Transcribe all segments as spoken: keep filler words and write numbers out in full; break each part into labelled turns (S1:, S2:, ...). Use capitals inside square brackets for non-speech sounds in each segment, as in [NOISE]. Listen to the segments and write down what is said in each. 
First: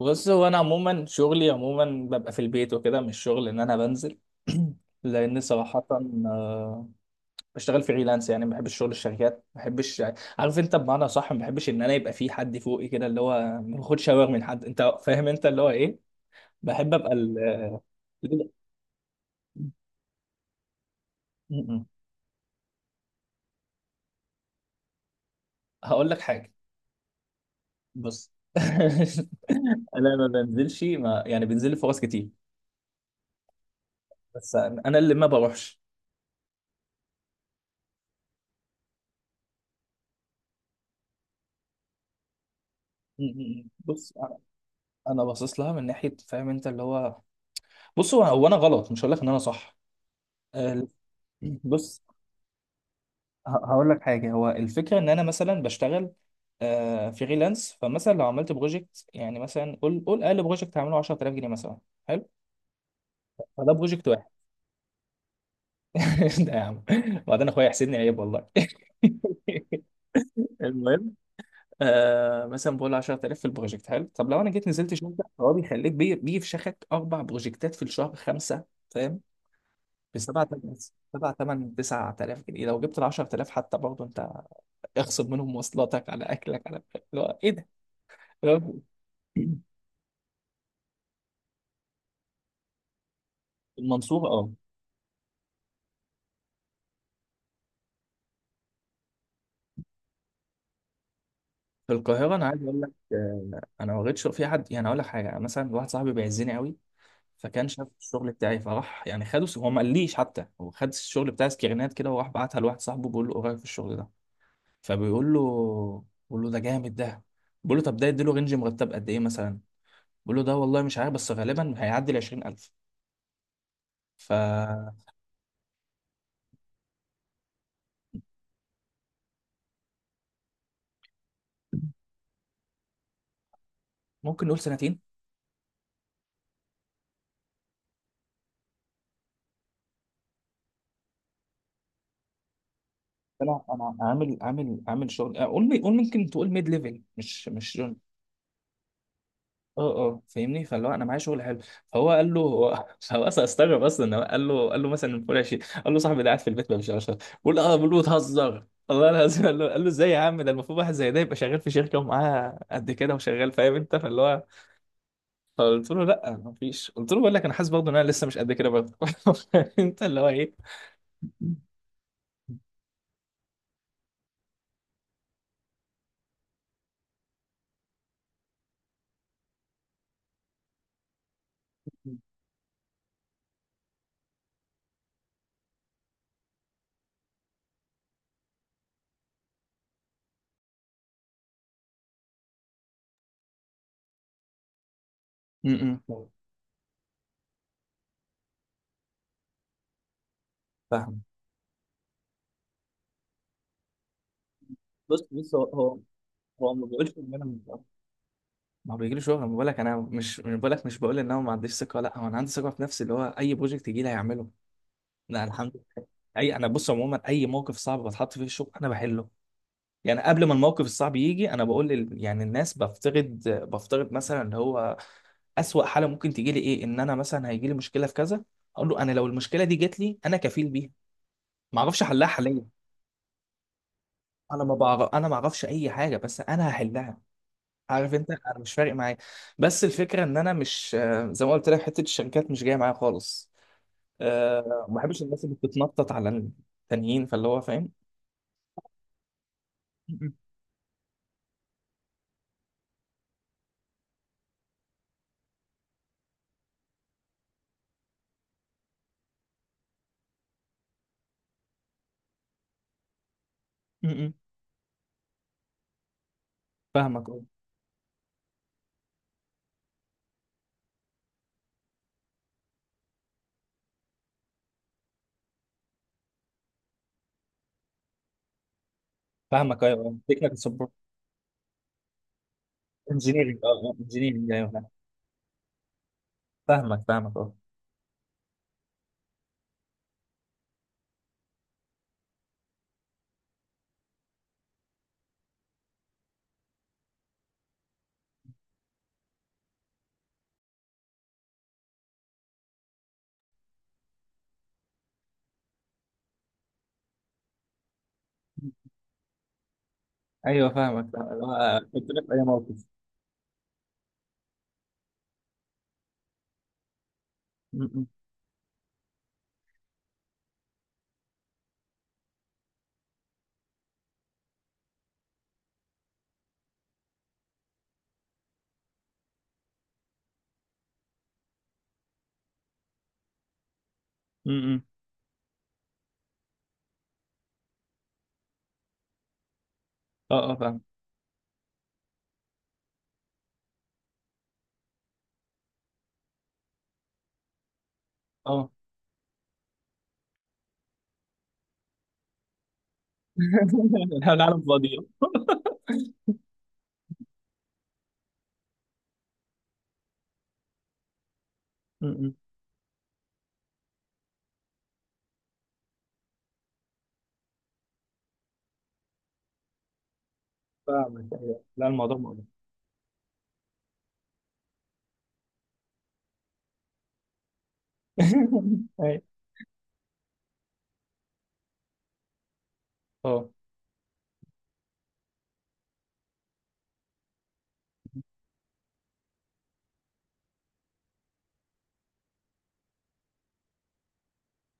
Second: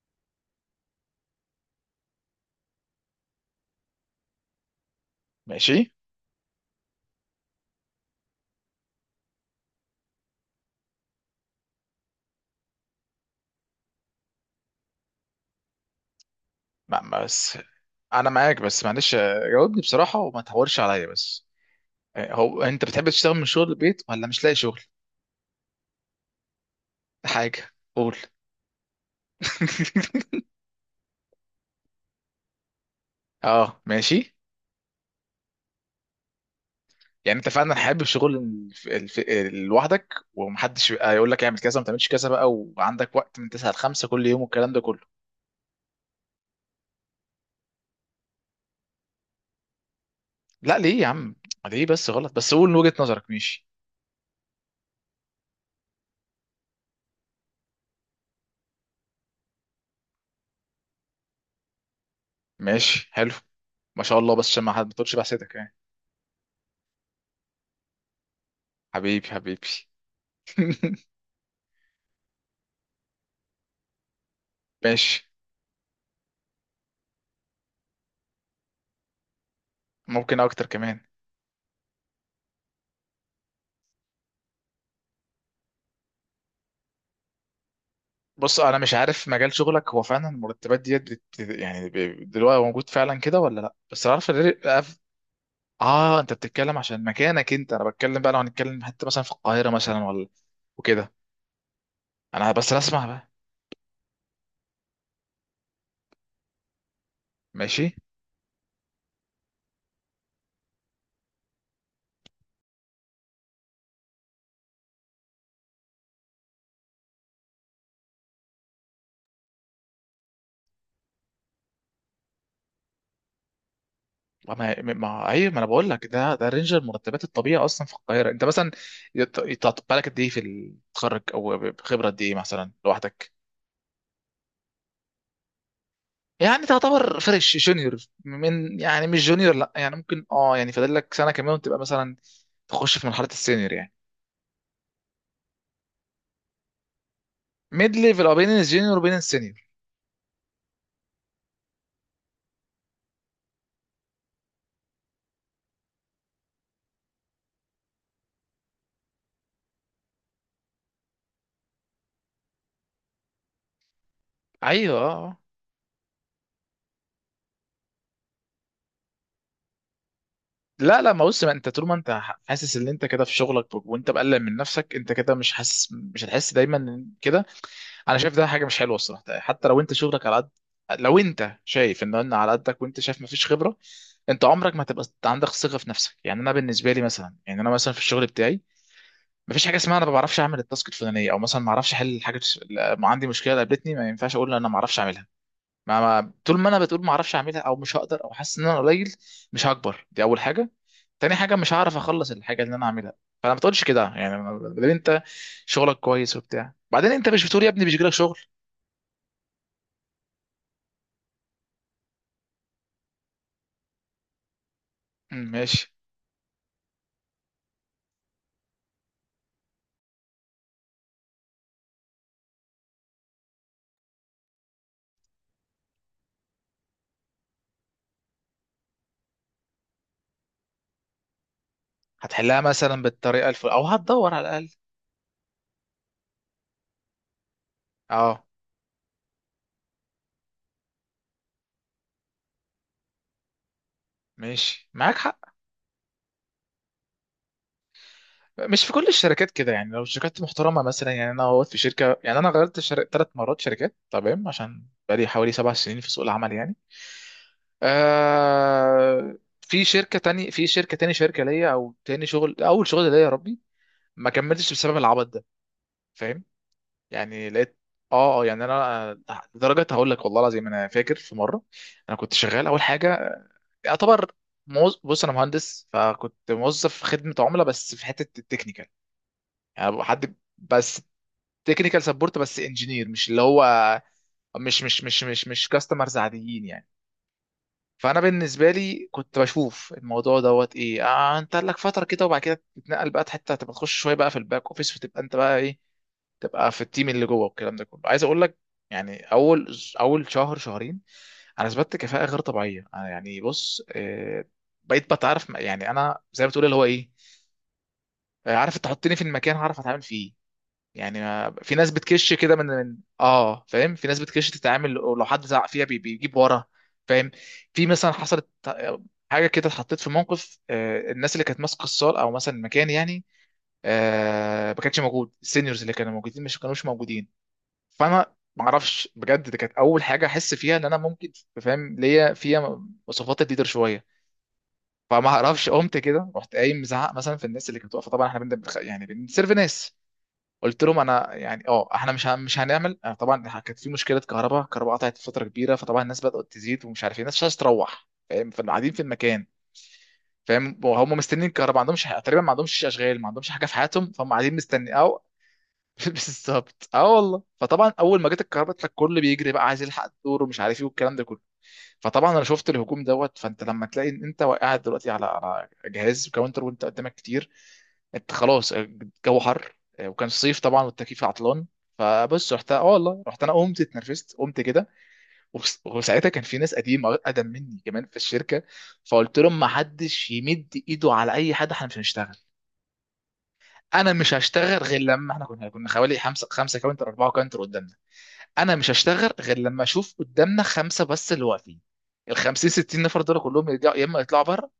S1: بص، هو انا عموما شغلي عموما ببقى في البيت وكده، مش شغل ان انا بنزل. [CLEARS THROAT] لان صراحه
S2: ماشي.
S1: آه، بشتغل فريلانس. يعني ما بحبش شغل الشركات، ما بحبش. عارف انت بمعنى صح، ما بحبش ان انا يبقى في حد فوقي كده، اللي هو ما باخدش اوامر من حد، انت فاهم انت اللي هو ايه. بحب
S2: ما
S1: ابقى
S2: ما- بس
S1: ال...
S2: انا
S1: م-
S2: معاك، بس معلش. آه، جاوبني بصراحه وما تحورش عليا بس.
S1: م.
S2: آه، هو انت بتحب تشتغل من شغل البيت ولا مش لاقي شغل؟
S1: هقول لك حاجه.
S2: حاجه، قول.
S1: بص. [LAUGHS] انا ما
S2: [LAUGHS]
S1: بنزلش، ما يعني بنزل لي فرص كتير،
S2: اه ماشي.
S1: بس انا اللي ما بروحش.
S2: يعني انت فعلا حابب شغل الف... الف... لوحدك ومحدش يبقى يقول لك اعمل كذا وما تعملش كذا بقى، وعندك
S1: م-
S2: وقت من
S1: م- م.
S2: تسعة ل خمسة
S1: بص
S2: كل
S1: انا
S2: يوم والكلام ده كله؟
S1: أنا باصص لها من ناحيه، فاهم انت اللي هو. بص هو هو انا غلط، مش هقول لك ان انا صح.
S2: لا
S1: آه،
S2: ليه يا عم؟ ليه
S1: بص.
S2: بس غلط؟ بس قول وجهة نظرك.
S1: ه-
S2: ماشي،
S1: هقول لك حاجه. هو الفكره ان انا مثلا بشتغل آه، فريلانس. فمثلا لو عملت بروجكت، يعني مثلا قول قول اقل بروجكت هعمله عشر آلاف جنيه مثلا. حلو،
S2: ماشي حلو.
S1: فده
S2: ما
S1: بروجكت
S2: شاء
S1: واحد.
S2: الله، بس عشان ما حد ما تقولش بحسدك يعني.
S1: [LAUGHS] ده يا عم، وبعدين اخويا يحسدني عيب والله. [LAUGHS]
S2: حبيبي حبيبي. [LAUGHS]
S1: المهم، آه مثلا بقول له عشرة آلاف في البروجكت حلو. طب لو انا جيت نزلت شركه،
S2: ماشي،
S1: فهو بيخليك بي- بيفشخك اربع بروجكتات في الشهر، خمسه، فاهم؟ ب
S2: ممكن
S1: سبعة،
S2: اكتر كمان.
S1: سبعة تمانية تسعة آلاف جنيه. لو جبت ال عشرة آلاف حتى، برضه انت اخصم منهم مواصلاتك على اكلك على اللي هو ايه ده،
S2: بص انا
S1: فاهم؟
S2: مش عارف مجال شغلك، هو فعلا المرتبات ديت بت... يعني ب- دلوقتي موجود فعلا كده ولا لا؟ بس
S1: المنصورة.
S2: عارف
S1: [CLEARS THROAT] اه.
S2: الري- أف- اه انت بتتكلم عشان مكانك انت، انا بتكلم بقى لو هنتكلم حتى مثلا في القاهره مثلا ولا وكده.
S1: في القاهرة أنا
S2: انا
S1: عايز
S2: بس
S1: أقول لك،
S2: اسمع بقى.
S1: آه، أنا ما لقيتش في حد. يعني أقول لك حاجة، مثلا واحد صاحبي بيعزني قوي، فكان شاف
S2: ماشي.
S1: الشغل بتاعي، فراح يعني خده، هو ما قاليش حتى. هو خد الشغل بتاعي سكرينات كده، وراح بعتها لواحد صاحبه، بيقول له إيه رأيك في الشغل ده. فبيقول له، بيقول له ده جامد ده. بيقول له، طب ده يديله رينج مرتب قد إيه مثلا. بيقول له، ده والله مش عارف، بس غالبا هيعدي ال عشرين ألف.
S2: ما ما
S1: فممكن
S2: ما- ايوه، ما انا بقول لك ده، ده رينج المرتبات الطبيعي اصلا في القاهره. انت مثلا يت- يتعطى بالك قد ايه في التخرج، او خبره قد ايه مثلا لوحدك؟
S1: نقول سنتين.
S2: يعني تعتبر فريش جونيور، من يعني مش جونيور، لا يعني ممكن اه، يعني فاضل لك سنه كمان وتبقى مثلا تخش في مرحله
S1: انا
S2: السينيور يعني.
S1: انا عامل عامل عامل شغل، آه، قول لي، قول ممكن تقول ميد ليفل، مش مش جون.
S2: ميد ليفل او بين الجونيور وبين السينيور.
S1: اه اه فاهمني، فاللي هو انا معايا شغل حلو. فهو قال له هو [LAUGHS] هو اصلا استغرب اصلا، إن هو قال له قال له مثلا فوق عشرين. قال له صاحبي ده قاعد في البيت ما بيشتغلش. بقول اه، بقول له بتهزر والله العظيم. قال له قال له ازاي يا عم، ده المفروض واحد زي ده يبقى شغال في شركه ومعاه قد كده وشغال، فاهم انت فاللي هو.
S2: ايوه آه.
S1: فقلت له، لا ما فيش. قلت له، بقول لك انا حاسس برضه ان انا لسه مش قد كده برضه. [LAUGHS] انت اللي هو ايه. [LAUGHS]
S2: لا لا. ما بص، ما انت طول ما انت ح- حاسس ان انت كده في شغلك، وانت مقلق من نفسك، انت كده مش حاسس، مش هتحس دايما إن كده. انا شايف ده حاجه مش حلوه الصراحه يعني. حتى لو انت شغلك على قد، لو انت شايف ان انا على قدك، وانت شايف مفيش خبره، انت عمرك ما هتبقى عندك ثقه في نفسك يعني. انا بالنسبه لي مثلا، يعني انا مثلا في الشغل بتاعي، مفيش حاجه اسمها انا ما بعرفش اعمل التاسك الفلانيه، او مثلا ما اعرفش احل حاجه. ما عندي مشكله قابلتني ما ينفعش اقول انا ما اعرفش اعملها.
S1: م-
S2: ما,
S1: م.
S2: ما طول ما انا بتقول ما اعرفش اعملها، او مش هقدر، او حاسس ان انا قليل، مش هكبر. دي اول حاجه.
S1: فاهم.
S2: تاني حاجه، مش هعرف اخلص الحاجه اللي انا عاملها. فانا ما تقولش كده يعني. ما- ما دام
S1: بص
S2: انت
S1: بص هو هو
S2: شغلك كويس
S1: هو
S2: وبتاع،
S1: ما
S2: بعدين
S1: بقولش
S2: انت
S1: ان انا
S2: مش
S1: مش
S2: بتقول يا
S1: بعرف.
S2: ابني مش جالك شغل.
S1: ما هو بيجي لي شغل. ما بقولك انا مش مش بقولك، مش بقول ان انا ما عنديش ثقه. لا، هو انا عندي ثقه في نفسي، اللي هو اي بروجكت يجي لي هيعمله. لا
S2: مم،
S1: الحمد
S2: ماشي.
S1: لله. اي انا بص، عموما اي موقف صعب بتحط فيه الشغل انا بحله. يعني قبل ما الموقف الصعب يجي، انا بقول لل... يعني الناس، بفترض بفترض مثلا اللي هو اسوأ حاله ممكن تيجي لي ايه، ان انا مثلا هيجي لي مشكله في كذا. اقول له، انا لو المشكله دي جت لي، انا كفيل بيها. ما اعرفش احلها
S2: هتحلها
S1: حاليا،
S2: مثلا بالطريقه الفل، او هتدور على
S1: انا
S2: الاقل.
S1: ما بعرف، انا ما اعرفش اي حاجه، بس انا هحلها. عارف انت،
S2: اه
S1: انا مش فارق معايا. بس الفكره ان انا مش آه، زي ما قلت لك، حته الشركات مش جايه معايا خالص. أه،
S2: ماشي،
S1: ما
S2: معاك
S1: بحبش الناس
S2: حق.
S1: اللي بتتنطط على التانيين، فاللي هو فاهم.
S2: مش في كل الشركات كده يعني، لو
S1: م-م.
S2: شركات محترمه مثلا. يعني انا وقت في شركه، يعني انا غيرت شر... ثلاث مرات شركات، تمام؟ عشان بقالي حوالي سبع سنين في سوق العمل يعني. آه... في شركه تاني، في شركه تاني، شركه ليا او تاني شغل، اول شغل ليا يا ربي، ما
S1: م-م.
S2: كملتش بسبب العبط ده، فاهم؟
S1: فاهمك اه.
S2: يعني لقيت، اه اه. يعني انا آه، لدرجه هقول لك والله العظيم، انا فاكر في مره، انا كنت شغال اول حاجه، يعتبر موز... بص انا مهندس، فكنت موظف في خدمه عملاء بس في حته التكنيكال.
S1: فاهمك
S2: يعني
S1: ايوه،
S2: حد
S1: تكنيكال سبورت،
S2: بس تكنيكال سبورت، بس انجينير، مش اللي
S1: انجينيرنج،
S2: هو
S1: اه انجينيرنج. ايوه
S2: مش
S1: فاهم.
S2: مش مش مش مش كاستمرز عاديين يعني.
S1: فاهمك فاهمك اه.
S2: فانا بالنسبه لي كنت بشوف الموضوع دوت ايه، آه انت لك فتره كده وبعد كده تتنقل بقى حته، تبقى تخش شويه بقى في الباك اوفيس، وتبقى انت بقى ايه، تبقى في التيم اللي جوه والكلام ده كله. عايز اقول لك، يعني اول اول شهر شهرين انا اثبتت كفاءه غير طبيعيه. أنا يعني بص، آه، بقيت بتعرف يعني. انا زي ما بتقول اللي هو ايه، آه، عارف تحطني في المكان هعرف اتعامل فيه.
S1: ايوه فاهمك
S2: يعني
S1: فاهمك.
S2: ما في
S1: اه،
S2: ناس
S1: كنت في
S2: بتكش
S1: اي
S2: كده من
S1: موقف.
S2: من اه فاهم. في ناس بتكش تتعامل ولو حد زعق فيها بي- بيجيب ورا، فاهم؟ في
S1: م-م.
S2: مثلا حصلت حاجه كده، اتحطيت في موقف. آه، الناس اللي كانت ماسكه الصال او مثلا المكان يعني، آه، ما كانش موجود، السينيورز اللي كانوا موجودين مش كانوش موجودين. فانا ما اعرفش بجد، دي كانت اول حاجه احس فيها ان انا ممكن، فاهم، ليا فيها مواصفات الليدر شويه.
S1: م-م.
S2: فما اعرفش، قمت كده رحت قايم مزعق مثلا في الناس اللي كانت واقفه. طبعا احنا بنبخ... يعني بنسيرف ناس.
S1: اه اه فاهم
S2: قلت لهم انا يعني اه احنا مش هن- مش هنعمل، آه، طبعا كانت في مشكله كهرباء، الكهرباء قطعت فتره كبيره، فطبعا الناس بدات تزيد، ومش عارف ايه، الناس مش عايزه تروح، فاهم؟
S1: اه.
S2: فقاعدين في المكان، فاهم. هم مستنيين الكهرباء، ما عندهمش حاجة، تقريبا ما عندهمش اشغال، ما عندهمش حاجه في حياتهم،
S1: [LAUGHS]
S2: فهم قاعدين
S1: العالم
S2: مستني
S1: فاضي.
S2: او.
S1: [LAUGHS]
S2: [LAUGHS] بالظبط، اه والله. فطبعا اول ما جت الكهرباء، الكل بيجري بقى عايز يلحق الدور، ومش عارف ايه والكلام ده كله. فطبعا
S1: م-م.
S2: انا شفت الهجوم دوت. فانت لما تلاقي ان انت قاعد دلوقتي على على جهاز كاونتر، وانت قدامك كتير، انت خلاص. آه، الجو حر، آه، وكان صيف طبعا والتكييف
S1: فاهمك ايوه،
S2: عطلان.
S1: لا الموضوع مؤلم.
S2: فبص، رحت اه والله، رحت انا قمت اتنرفزت، قمت كده وبس- وساعتها كان في ناس قديمه، اقدم مني كمان في الشركه.
S1: [LAUGHS] ايوه
S2: فقلت لهم ما حدش يمد ايده على اي حد، احنا مش هنشتغل.
S1: اه
S2: انا مش هشتغل غير لما، احنا كنا كنا حوالي خمسه، خمسه كاونتر اربعه كاونتر قدامنا. انا مش هشتغل غير لما اشوف قدامنا خمسه بس اللي واقفين. ال خمسين ستين نفر دول كلهم يرجعوا، يا اما يطلعوا بره،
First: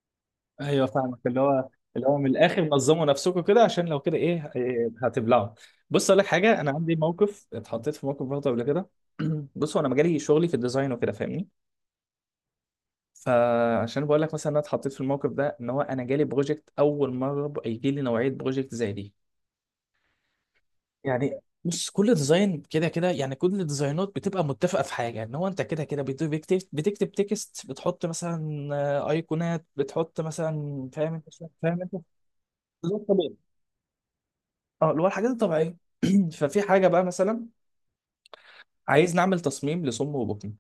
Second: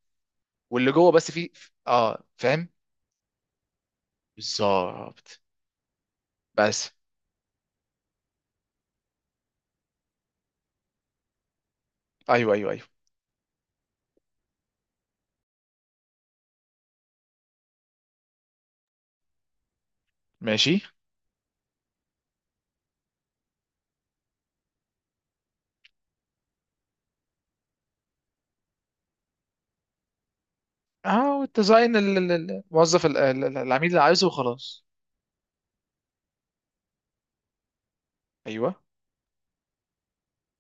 S1: ايوه،
S2: واللي جوه
S1: فاهمك
S2: بس
S1: اللي
S2: فيه،
S1: هو، اللي هو
S2: اه
S1: من الاخر
S2: فاهم.
S1: نظموا نفسكم كده، عشان لو كده، ايه إيه
S2: بالظبط.
S1: هتبلعوا. بص اقول لك حاجه، انا
S2: بس،
S1: عندي موقف، اتحطيت في موقف برضه قبل كده. [CLEARS THROAT] بص، هو انا مجالي شغلي في الديزاين وكده، فاهمني.
S2: ايوه ايوه ايوه.
S1: فعشان بقول لك مثلا، انا اتحطيت في الموقف ده ان هو انا جالي بروجكت اول مره ب- يجي لي نوعيه بروجكت زي دي.
S2: ماشي.
S1: يعني بص، كل ديزاين كده كده، يعني كل الديزاينات بتبقى متفقه في حاجه، ان هو انت كده كده بت- بتكتب بتكتب تكست، بتحط مثلا آه، ايقونات، بتحط مثلا فاهم انت
S2: اه،
S1: شوية- فاهم انت.
S2: والديزاين ال- ال- ال- الموظف، ال-
S1: بالظبط.
S2: ال- ال- العميل اللي عايزه وخلاص.
S1: اه، اللي هو الحاجات الطبيعيه. [CLEARS THROAT] ففي حاجه بقى مثلا،
S2: ايوه.
S1: عايز نعمل تصميم لصم وبطن.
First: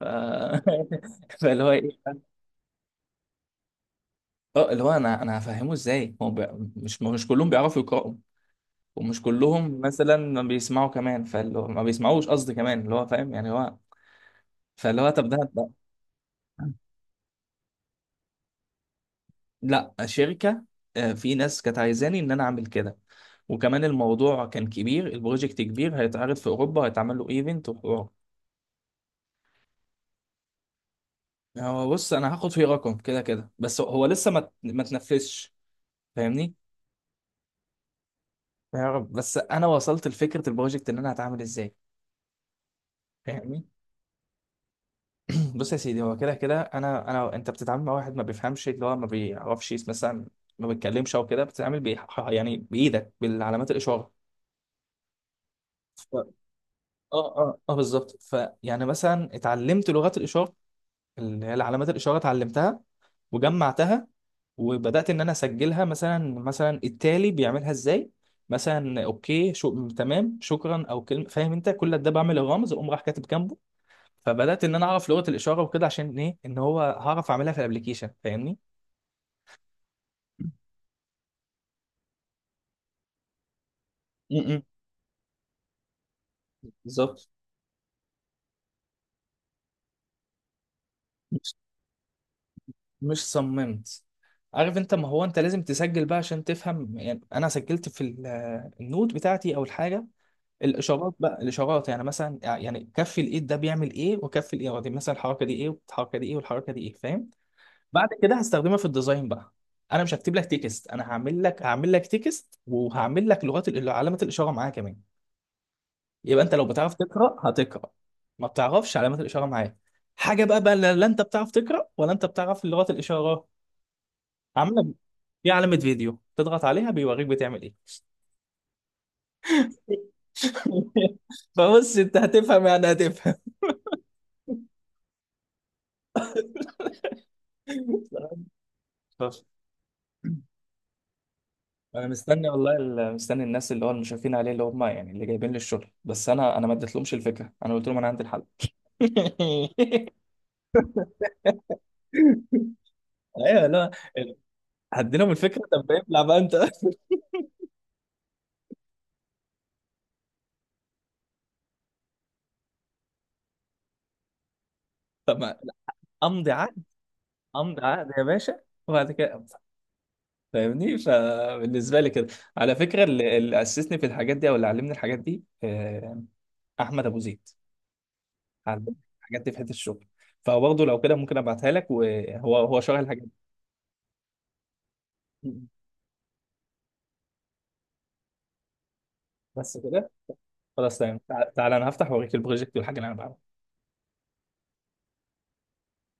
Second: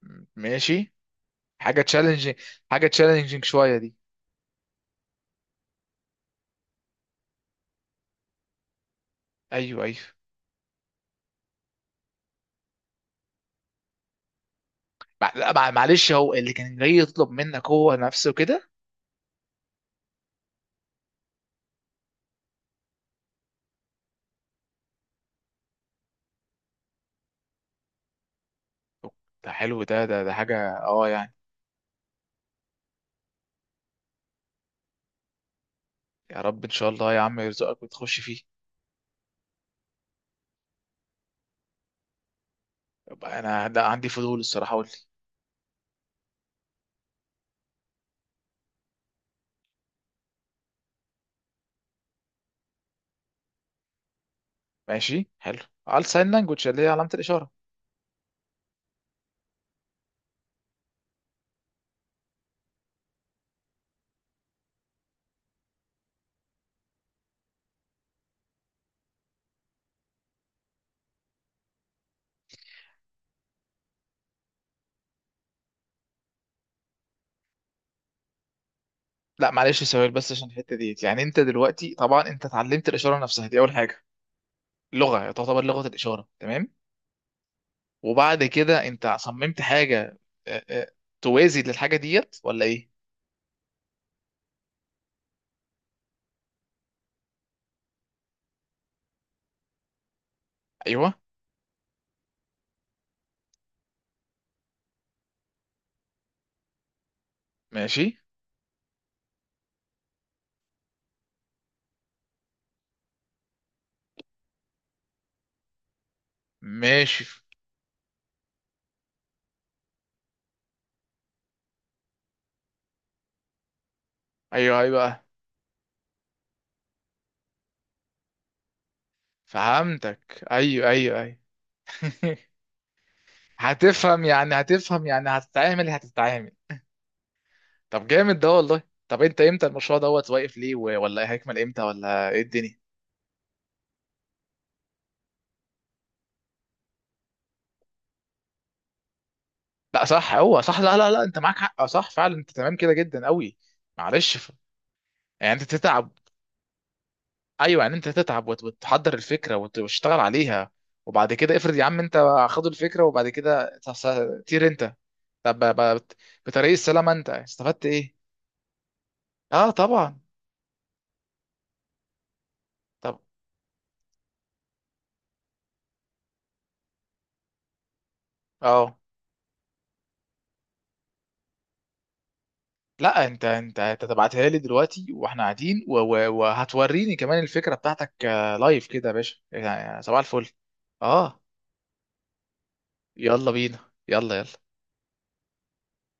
S1: ف...
S2: م- ماشي.
S1: [LAUGHS] فاللي هو
S2: حاجه
S1: ايه.
S2: تشالنجينج، حاجه تشالنجينج شويه دي.
S1: اه، اللي هو انا انا هفهمه ازاي هو بي... مش مش كلهم بيعرفوا يقراوا، ومش كلهم
S2: ايوه ايوه.
S1: مثلا ما بيسمعوا كمان، فاللي هو ما بيسمعوش قصدي كمان، اللي هو فاهم يعني هو. فاللي هو طب
S2: مع-
S1: ده
S2: لا
S1: ده-
S2: مع- معلش، هو اللي كان جاي يطلب منك هو نفسه كده؟
S1: لا، شركه. آه، في ناس كانت عايزاني ان انا اعمل كده. وكمان الموضوع كان كبير، البروجكت كبير هيتعرض في اوروبا، هيتعمل له ايفنت وحوار.
S2: ده حلو، ده ده ده حاجة اه يعني.
S1: هو بص، انا هاخد فيه رقم كده كده، بس هو لسه ما ما تنفذش،
S2: يا
S1: فاهمني.
S2: رب ان شاء الله يا عم يرزقك وتخش فيه.
S1: يا رب. بس انا وصلت لفكره البروجكت ان انا هتعامل ازاي،
S2: يبقى
S1: فاهمني.
S2: انا ده عندي فضول الصراحة، قول لي.
S1: [CLEARS THROAT] بص يا سيدي، هو كده كده انا انا انت بتتعامل مع واحد ما بيفهمش، اللي هو ما بيعرفش يس- مثلا ما بيتكلمش او كده. بتتعامل بي... يعني بايدك، بالعلامات الاشاره.
S2: ماشي حلو، على
S1: ف...
S2: ساين لانجوج اللي هي علامة
S1: اه
S2: الإشارة.
S1: اه اه بالظبط. فيعني مثلا اتعلمت لغات الاشاره، اللي هي العلامات الإشارة، اتعلمتها وجمعتها. وبدأت إن أنا أسجلها، مثلا مثلا التالي بيعملها إزاي، مثلا أوكي، شو، تمام، شكرا، أو كلمة فاهم أنت، كل ده بعمل الرمز أقوم راح كاتب جنبه. فبدأت إن أنا أعرف لغة الإشارة وكده، عشان إيه؟ إن هو هعرف أعملها في الأبليكيشن، فاهمني.
S2: لا معلش، سؤال بس عشان الحتة ديت. يعني انت دلوقتي طبعا انت اتعلمت الإشارة نفسها، دي اول حاجة،
S1: م- م.
S2: لغة، تعتبر لغة الإشارة، تمام.
S1: بالظبط.
S2: وبعد كده انت صممت حاجة، آه، آه،
S1: مش
S2: توازي للحاجة ديت ولا ايه؟
S1: مش صممت. عارف انت، ما هو انت لازم تسجل بقى عشان تفهم. يعني انا سجلت في ال- النوت بتاعتي او الحاجه،
S2: ايوه،
S1: الاشارات بقى. الاشارات يعني مثلا، يعني كف الايد ده بيعمل ايه، وكف الايد دي مثلا، الحركه دي ايه، والحركه دي ايه، والحركه دي ايه، فاهم.
S2: ماشي،
S1: بعد كده هستخدمها في الديزاين بقى. انا مش هكتب لك تكست، انا هعمل لك هعمل لك تكست، وهعمل لك لغات ال- علامات الاشاره معاه كمان. يبقى انت، لو بتعرف
S2: ماشي.
S1: تقرا هتقرا، ما بتعرفش علامات الاشاره معاه حاجه بقى. بقى لا لا، انت بتعرف تقرا، ولا انت بتعرف لغات الاشاره؟ هعمل
S2: ايوه
S1: لك
S2: ايوه،
S1: في علامه فيديو تضغط عليها بيوريك بتعمل ايه.
S2: فهمتك، ايوه
S1: [LAUGHS]
S2: ايوه ايوه.
S1: فبص، انت
S2: [LAUGHS]
S1: هتفهم يعني هتفهم.
S2: هتفهم يعني هتفهم، يعني هتتعامل هتتعامل. طب جامد ده والله. طب انت
S1: [LAUGHS]
S2: امتى المشروع دوت واقف ليه، و- ولا ايه هيكمل امتى،
S1: انا
S2: ولا ايه
S1: مستني والله
S2: الدنيا؟
S1: ال- مستني الناس، اللي هو المشرفين عليه، اللي هم يعني اللي جايبين لي الشغل. بس انا انا ما اديتلهمش الفكره. انا قلت لهم انا عندي الحل.
S2: لا صح، هو صح، لا لا لا، انت معاك حق، صح فعلا، انت
S1: [LAUGHS]
S2: تمام كده جدا قوي.
S1: ايوه لا،
S2: معلش ف...
S1: هديلهم
S2: يعني
S1: الفكره
S2: انت
S1: طب
S2: تتعب،
S1: ابلع بقى انت. [LAUGHS]
S2: ايوه يعني انت تتعب وت- وتحضر الفكره وت- وتشتغل عليها، وبعد كده افرض يا عم انت خد الفكره، وبعد كده ت- س- طير انت.
S1: طب ما-
S2: طب
S1: لا،
S2: ب- ب-
S1: امضي
S2: بطريق
S1: عقد.
S2: السلامه انت
S1: امضي
S2: استفدت
S1: عقد
S2: ايه؟
S1: يا باشا، وبعد كده أمضي.
S2: اه طبعا.
S1: فاهمني. فبالنسبه لي كده، على فكره
S2: طب
S1: اللي, اللي اسسني في الحاجات دي، او اللي علمني الحاجات دي، آه، احمد ابو زيد. علمني
S2: اه،
S1: الحاجات دي في حته الشغل، فبرضه لو كده ممكن ابعتها لك، وهو هو شغال الحاجات
S2: لا انت انت انت تبعتها لي دلوقتي واحنا
S1: دي.
S2: قاعدين، و- و- وهتوريني كمان الفكره بتاعتك آه، لايف كده يا باشا،
S1: بس
S2: يعني
S1: كده.
S2: صباح الفل.
S1: خلاص تمام،
S2: اه،
S1: تع- تعالى انا هفتح واوريك البروجكت والحاجه اللي انا
S2: يلا
S1: بعملها
S2: بينا، يلا يلا.